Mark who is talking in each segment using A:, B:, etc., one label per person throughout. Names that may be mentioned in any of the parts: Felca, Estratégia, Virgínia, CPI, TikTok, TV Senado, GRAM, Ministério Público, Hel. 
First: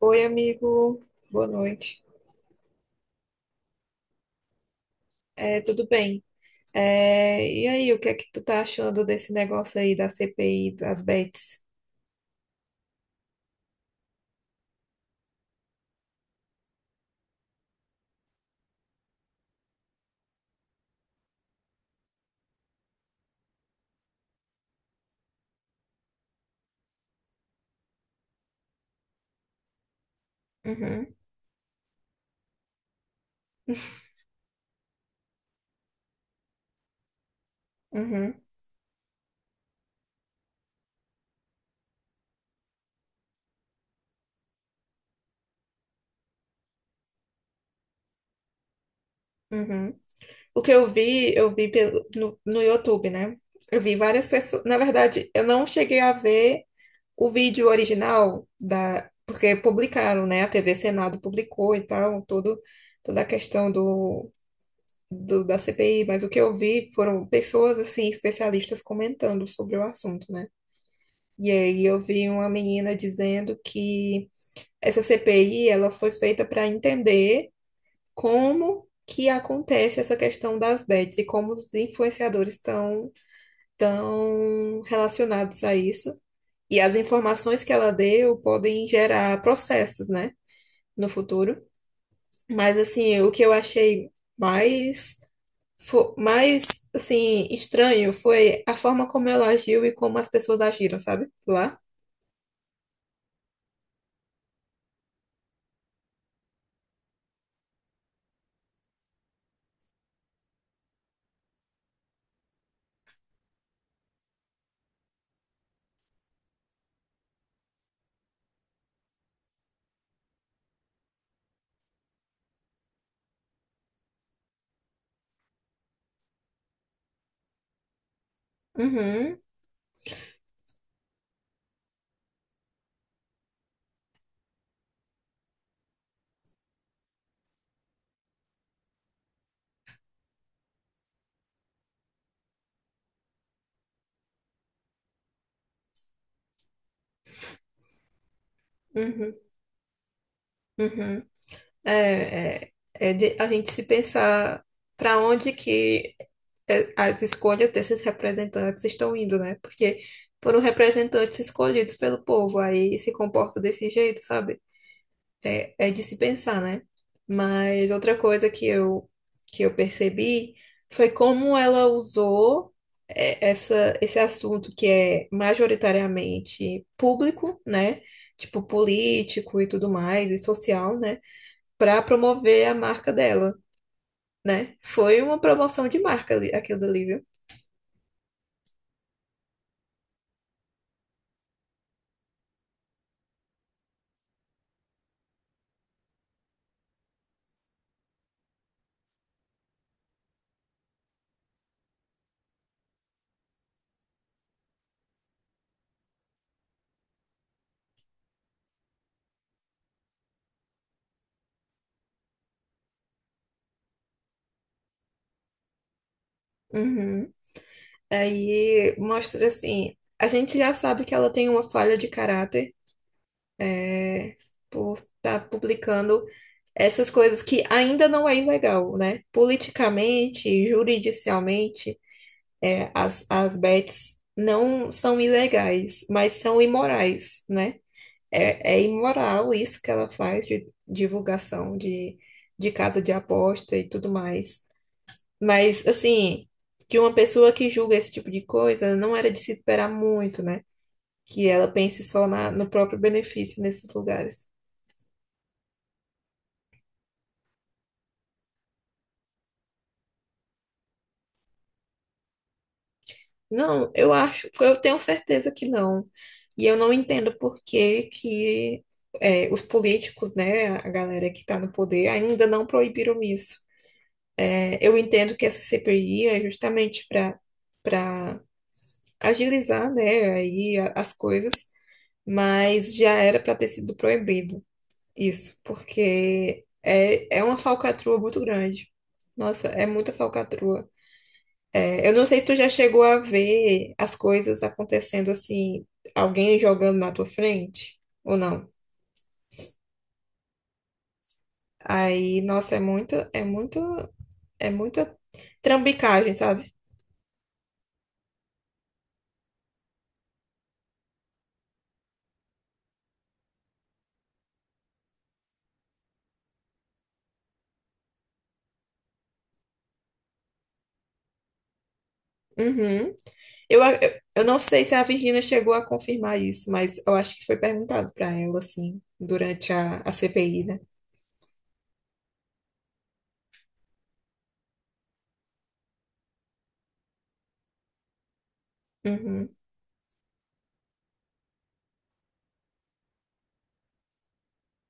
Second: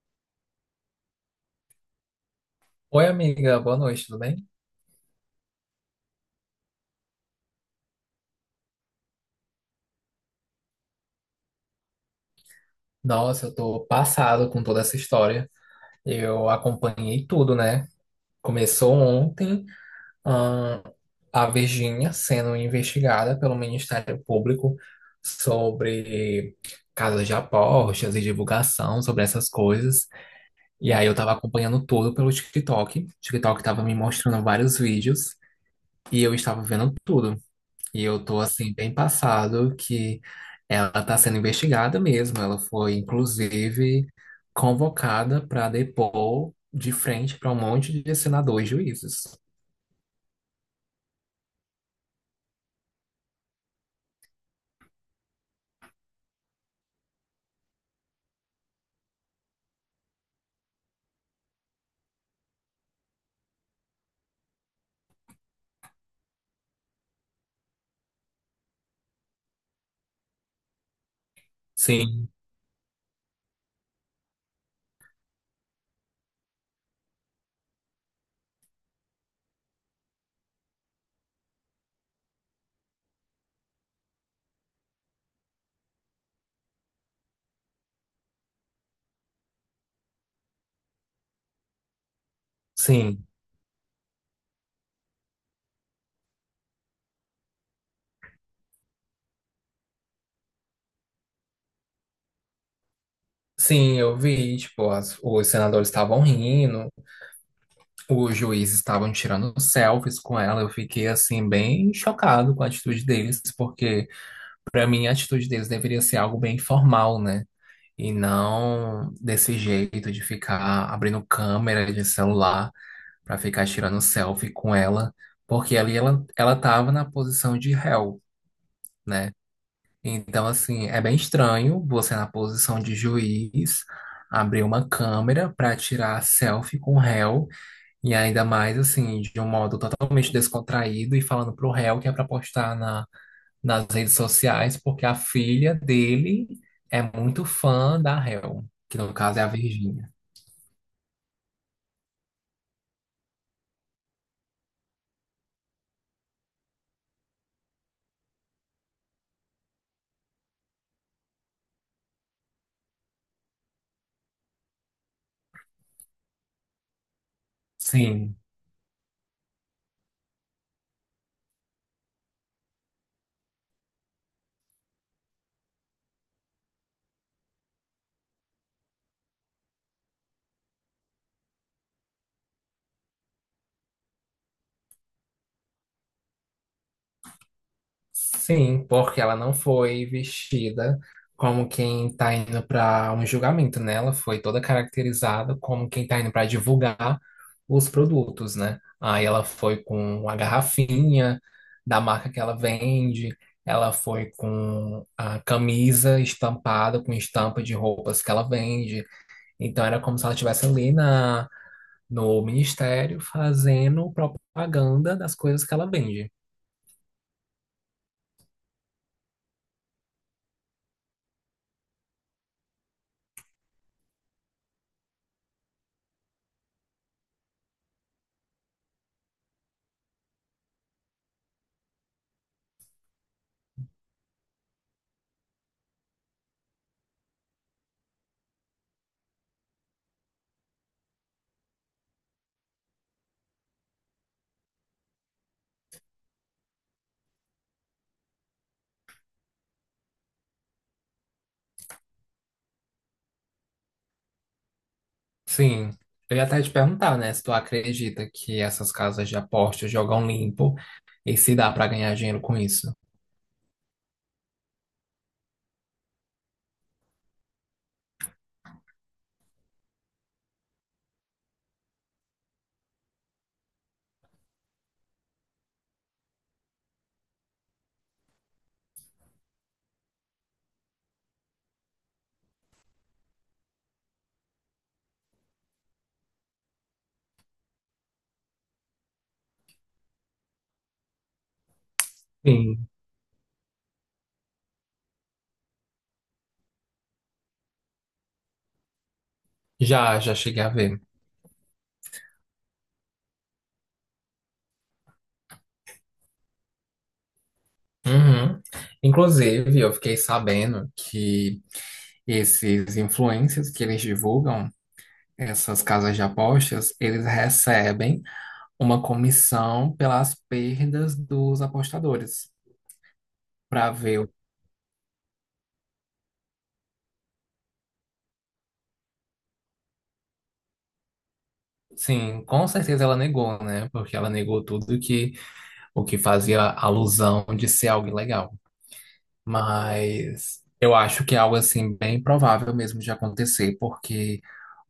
A: Oi, amigo. Boa noite.
B: Oi, amiga, boa noite, tudo bem?
A: Tudo bem? E aí, o que é que tu tá achando desse negócio aí da CPI das bets?
B: Nossa, eu tô passado com toda essa história. Eu acompanhei tudo, né? Começou ontem, ahn, a Virgínia sendo investigada pelo Ministério Público sobre casas de apostas e divulgação sobre essas coisas. E
A: Uhum.
B: aí eu tava acompanhando tudo pelo TikTok. O TikTok tava me mostrando vários vídeos e eu estava vendo tudo. E eu
A: Uhum.
B: tô assim bem passado que ela tá sendo investigada mesmo. Ela foi inclusive convocada para depor de frente para um monte de senadores e juízes.
A: Uhum. O que eu vi pelo, no, no YouTube, né? Eu vi várias pessoas. Na verdade, eu não cheguei a ver o vídeo original da, porque publicaram, né? A TV Senado publicou e tal, toda a questão da CPI, mas o que eu vi foram pessoas assim, especialistas comentando sobre o assunto, né? E aí eu vi
B: Sim,
A: uma menina dizendo que essa CPI ela foi feita para entender como que acontece essa questão das bets e como os influenciadores estão tão relacionados a isso. E as informações que ela deu podem gerar processos, né, no futuro. Mas assim,
B: sim.
A: o que eu achei mais mais assim estranho foi a forma como ela agiu e como as pessoas agiram, sabe? Lá.
B: Sim, eu vi, tipo, os senadores estavam rindo, os juízes estavam tirando selfies com ela. Eu fiquei assim bem chocado com a atitude deles, porque para mim a atitude deles deveria ser algo bem formal, né? E não desse jeito de ficar abrindo câmera de celular para ficar tirando selfie com ela, porque ali ela tava na posição de réu, né?
A: Uhum.
B: Então, assim, é bem estranho você na posição de juiz abrir uma câmera para tirar selfie com o réu, e ainda mais, assim, de um modo totalmente descontraído e falando pro réu que é para postar na nas redes sociais, porque a filha dele é muito fã da Hel, que no
A: Uhum.
B: caso é a Virgínia.
A: Uhum. É de a gente se pensar para onde que as escolhas desses representantes estão indo, né? Porque foram representantes escolhidos pelo povo, aí se comporta desse jeito, sabe? É de se pensar, né? Mas outra
B: Sim,
A: coisa que eu percebi foi como ela usou esse assunto que é majoritariamente público, né? Tipo político e tudo mais, e social, né? Para promover a marca dela, né? Foi uma promoção de marca aquilo dali, viu?
B: sim, porque ela não foi vestida como quem tá indo para um julgamento, né? Ela foi toda caracterizada como quem tá indo para divulgar os produtos, né? Aí ela foi com a garrafinha da marca que ela vende. Ela foi com a camisa estampada, com estampa de roupas que ela vende. Então era como se ela estivesse ali na, no ministério fazendo propaganda das coisas que ela vende.
A: Uhum. Aí mostra assim, a gente já sabe que ela tem uma falha de caráter, é, por estar publicando essas coisas que ainda não é ilegal, né? Politicamente, juridicialmente, as bets não são ilegais, mas são imorais, né? É imoral isso que ela faz de divulgação de casa de aposta e tudo mais. Mas, assim, de uma pessoa que julga esse tipo de coisa, não era de se esperar muito, né? Que ela pense só no próprio benefício nesses lugares.
B: Sim. Eu ia até te perguntar, né, se tu acredita que essas casas de apostas jogam limpo e se dá pra ganhar dinheiro com isso.
A: Não, eu acho, eu tenho certeza que não. E eu não entendo por que que os políticos, né, a galera que está no poder, ainda não proibiram isso. É, eu entendo que essa CPI é justamente para agilizar, né, as coisas, mas já era para ter sido proibido. Isso, porque é uma falcatrua muito grande. Nossa, é muita falcatrua. É, eu não sei se tu já
B: Sim.
A: chegou a ver as coisas acontecendo assim, alguém jogando na tua frente ou não.
B: Já, já cheguei a ver.
A: Aí, nossa, é muita trambicagem, sabe?
B: Uhum. Inclusive, eu fiquei sabendo que esses influencers que eles divulgam, essas casas de apostas, eles recebem uma comissão pelas perdas dos apostadores.
A: Uhum. Eu,
B: Para
A: a-
B: ver.
A: eu não sei se a Virgínia chegou a confirmar isso, mas eu acho que foi perguntado para ela, assim, durante a CPI, né?
B: Sim, com certeza ela negou, né? Porque ela negou tudo que o que fazia alusão de ser algo ilegal.
A: Uhum.
B: Mas eu acho que é algo assim bem provável mesmo de acontecer, porque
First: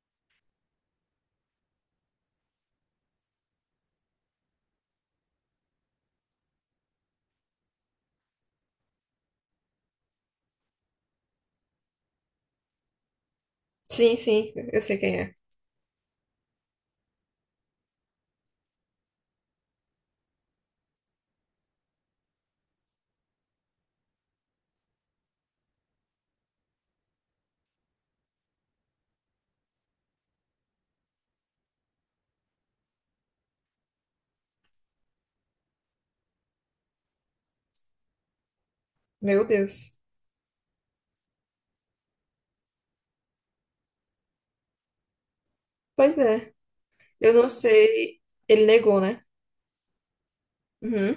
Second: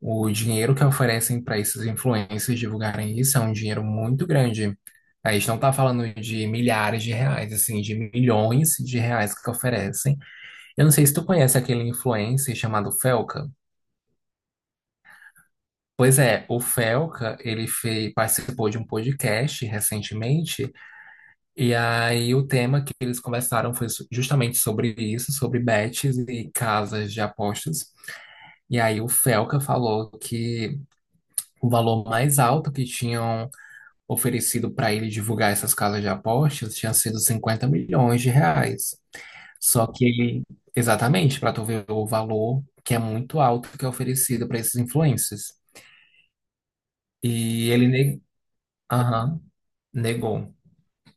B: o dinheiro que oferecem para esses influencers divulgarem isso é um dinheiro muito grande. A gente não está falando de milhares de reais, assim, de milhões de reais que oferecem. Eu não sei se tu conhece aquele influencer chamado Felca.
A: Sim, sim, eu sei quem é.
B: Pois é, o Felca, ele fez, participou de um podcast recentemente, e aí o tema que eles conversaram foi justamente sobre isso, sobre bets e casas de apostas. E aí o Felca falou que o valor mais alto que tinham oferecido para ele divulgar essas casas de apostas tinha sido 50 milhões de reais.
A: Meu
B: Só
A: Deus.
B: que ele, exatamente, para tu ver o valor que é muito alto que é oferecido para esses influencers.
A: Pois é. Eu não
B: E ele
A: sei. Ele negou, né?
B: aham, negou.
A: Uhum.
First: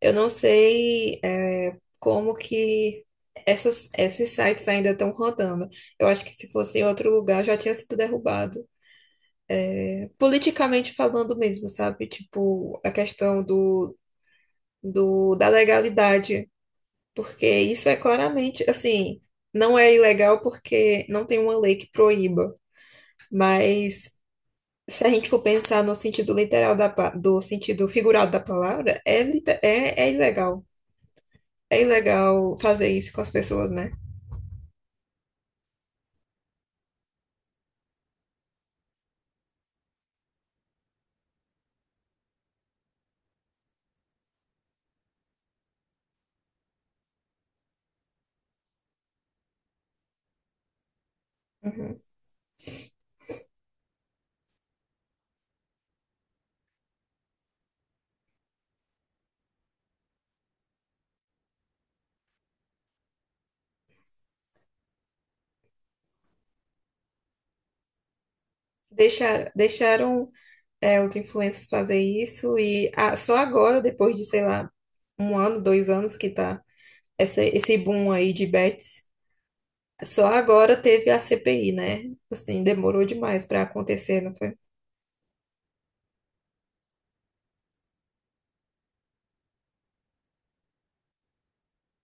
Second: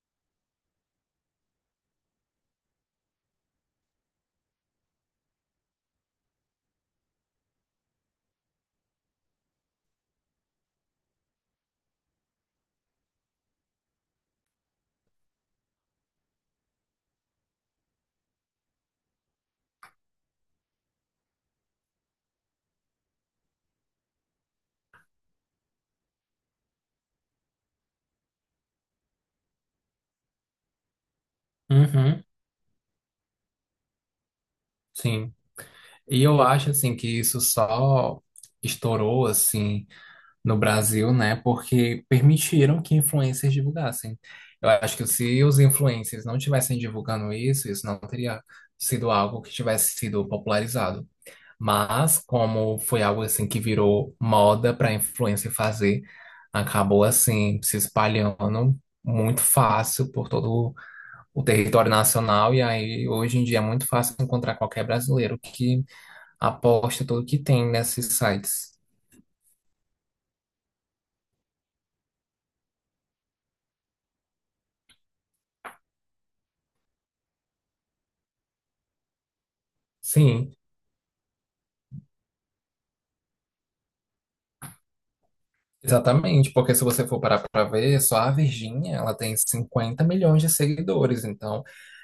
A: Eu não sei, como que esses sites ainda estão rodando. Eu acho que se fosse em outro lugar já tinha sido derrubado. Politicamente falando mesmo, sabe? Tipo, a questão da legalidade. Porque isso é claramente, assim, não é ilegal porque não tem uma lei que proíba. Mas se a gente for pensar no sentido literal do sentido figurado da palavra, é ilegal. É
B: Uhum,
A: ilegal fazer isso com as pessoas, né?
B: sim. E eu acho assim que isso só estourou assim no Brasil, né? Porque permitiram que influencers divulgassem. Eu acho que se os influencers não tivessem divulgando isso, isso não teria sido algo que tivesse sido popularizado.
A: Uhum.
B: Mas como foi algo assim que virou moda para influencer fazer, acabou assim se espalhando muito fácil por todo o território nacional, e aí hoje em dia é muito fácil encontrar qualquer brasileiro que aposta tudo que tem nesses sites.
A: Deixaram, deixaram os influencers fazer isso e ah, só agora, depois de, sei lá, um ano, dois anos que tá esse boom aí de bets. Só
B: Sim,
A: agora teve a CPI, né? Assim, demorou demais pra acontecer, não foi?
B: exatamente, porque se você for parar para ver, só a Virgínia, ela tem 50 milhões de seguidores, então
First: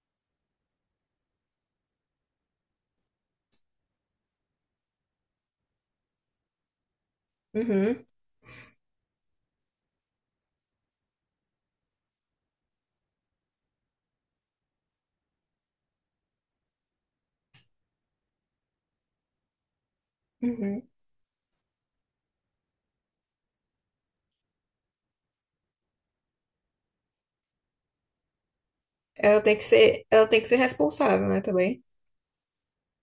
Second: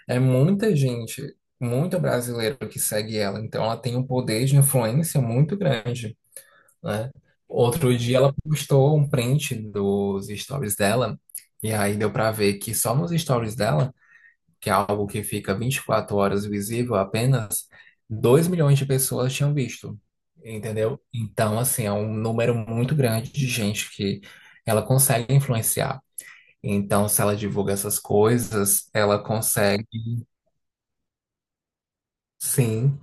B: é muita gente, muito brasileiro que segue ela, então ela tem um poder de influência muito grande, né? Outro
A: Uhum.
B: dia ela postou um print dos stories dela, e aí deu para ver que só nos stories dela que é algo que fica 24 horas visível apenas, 2 milhões de pessoas tinham visto,
A: Uhum.
B: entendeu? Então, assim, é um número muito grande de gente que ela consegue influenciar. Então, se ela divulga essas coisas, ela
A: Ela tem que
B: consegue,
A: ser, ela tem que ser responsável, né, também.
B: sim,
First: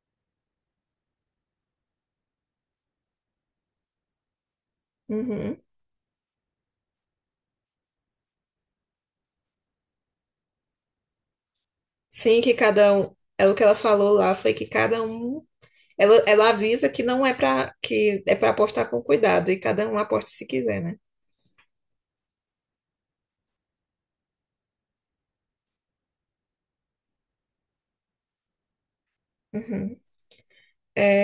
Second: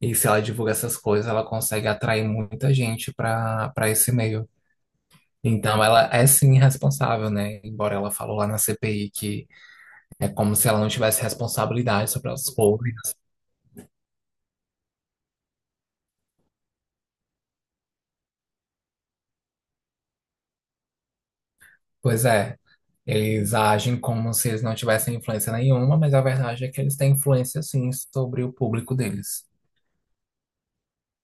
B: e se ela divulga essas coisas, ela consegue atrair muita gente para esse meio.
A: Uhum.
B: Então, ela é sim responsável, né? Embora ela falou lá na CPI que é como se ela não tivesse responsabilidade sobre
A: Sim,
B: as
A: que cada um,
B: coisas.
A: é o que ela falou lá foi que cada um, ela avisa que não é pra que é para apostar com cuidado e cada um aposta se quiser, né?
B: Pois é, eles agem como se eles não tivessem influência nenhuma, mas a verdade é que eles têm influência sim sobre o público deles.
A: Uhum.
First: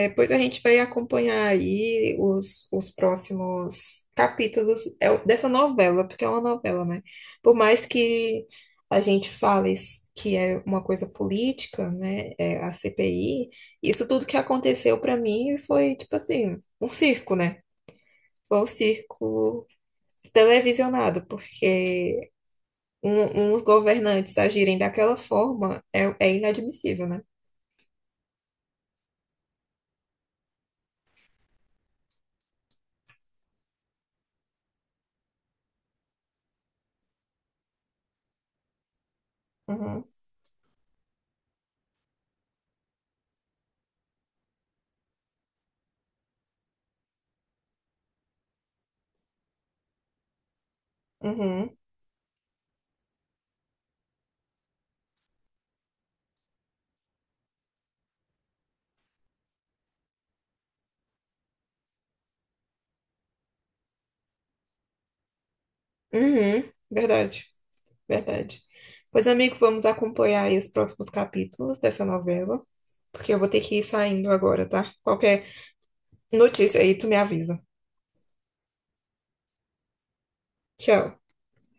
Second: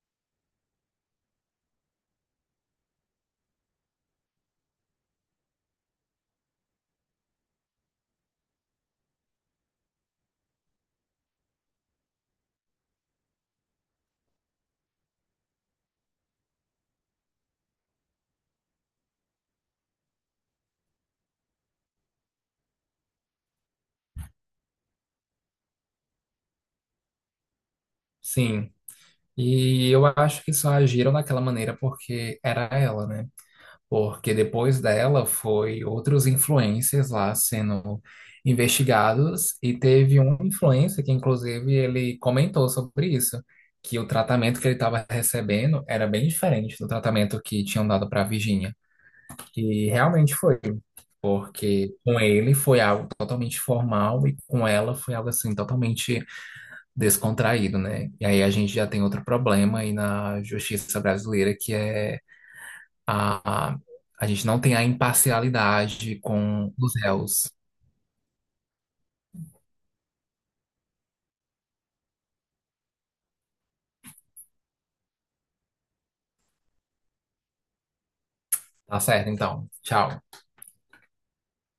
A: Depois a gente vai acompanhar aí os próximos capítulos dessa novela, porque é uma novela, né? Por mais que a gente que é uma coisa política, né? É a CPI, isso tudo que aconteceu pra mim foi, tipo assim, um circo, né? Foi um circo televisionado, porque uns governantes agirem daquela forma é inadmissível, né?
B: Sim. E eu acho que só agiram daquela maneira porque era ela, né? Porque depois dela foi outros influencers lá sendo investigados e
A: Uhum.
B: teve um influencer que inclusive ele comentou sobre isso, que o tratamento que ele estava recebendo era bem diferente do tratamento que tinham dado para a Virginia. E realmente foi,
A: Uhum.
B: porque com ele foi algo totalmente formal e com ela foi algo assim totalmente descontraído, né? E aí a gente já tem outro problema aí na justiça brasileira que é a a a gente não tem a imparcialidade
A: Uhum.
B: com os
A: Verdade.
B: réus.
A: Verdade. Pois, amigo, vamos acompanhar aí os próximos capítulos dessa novela, porque eu vou ter que ir saindo agora, tá? Qualquer notícia aí, tu me avisa.
B: Tá certo, então. Tchau.
A: Tchau.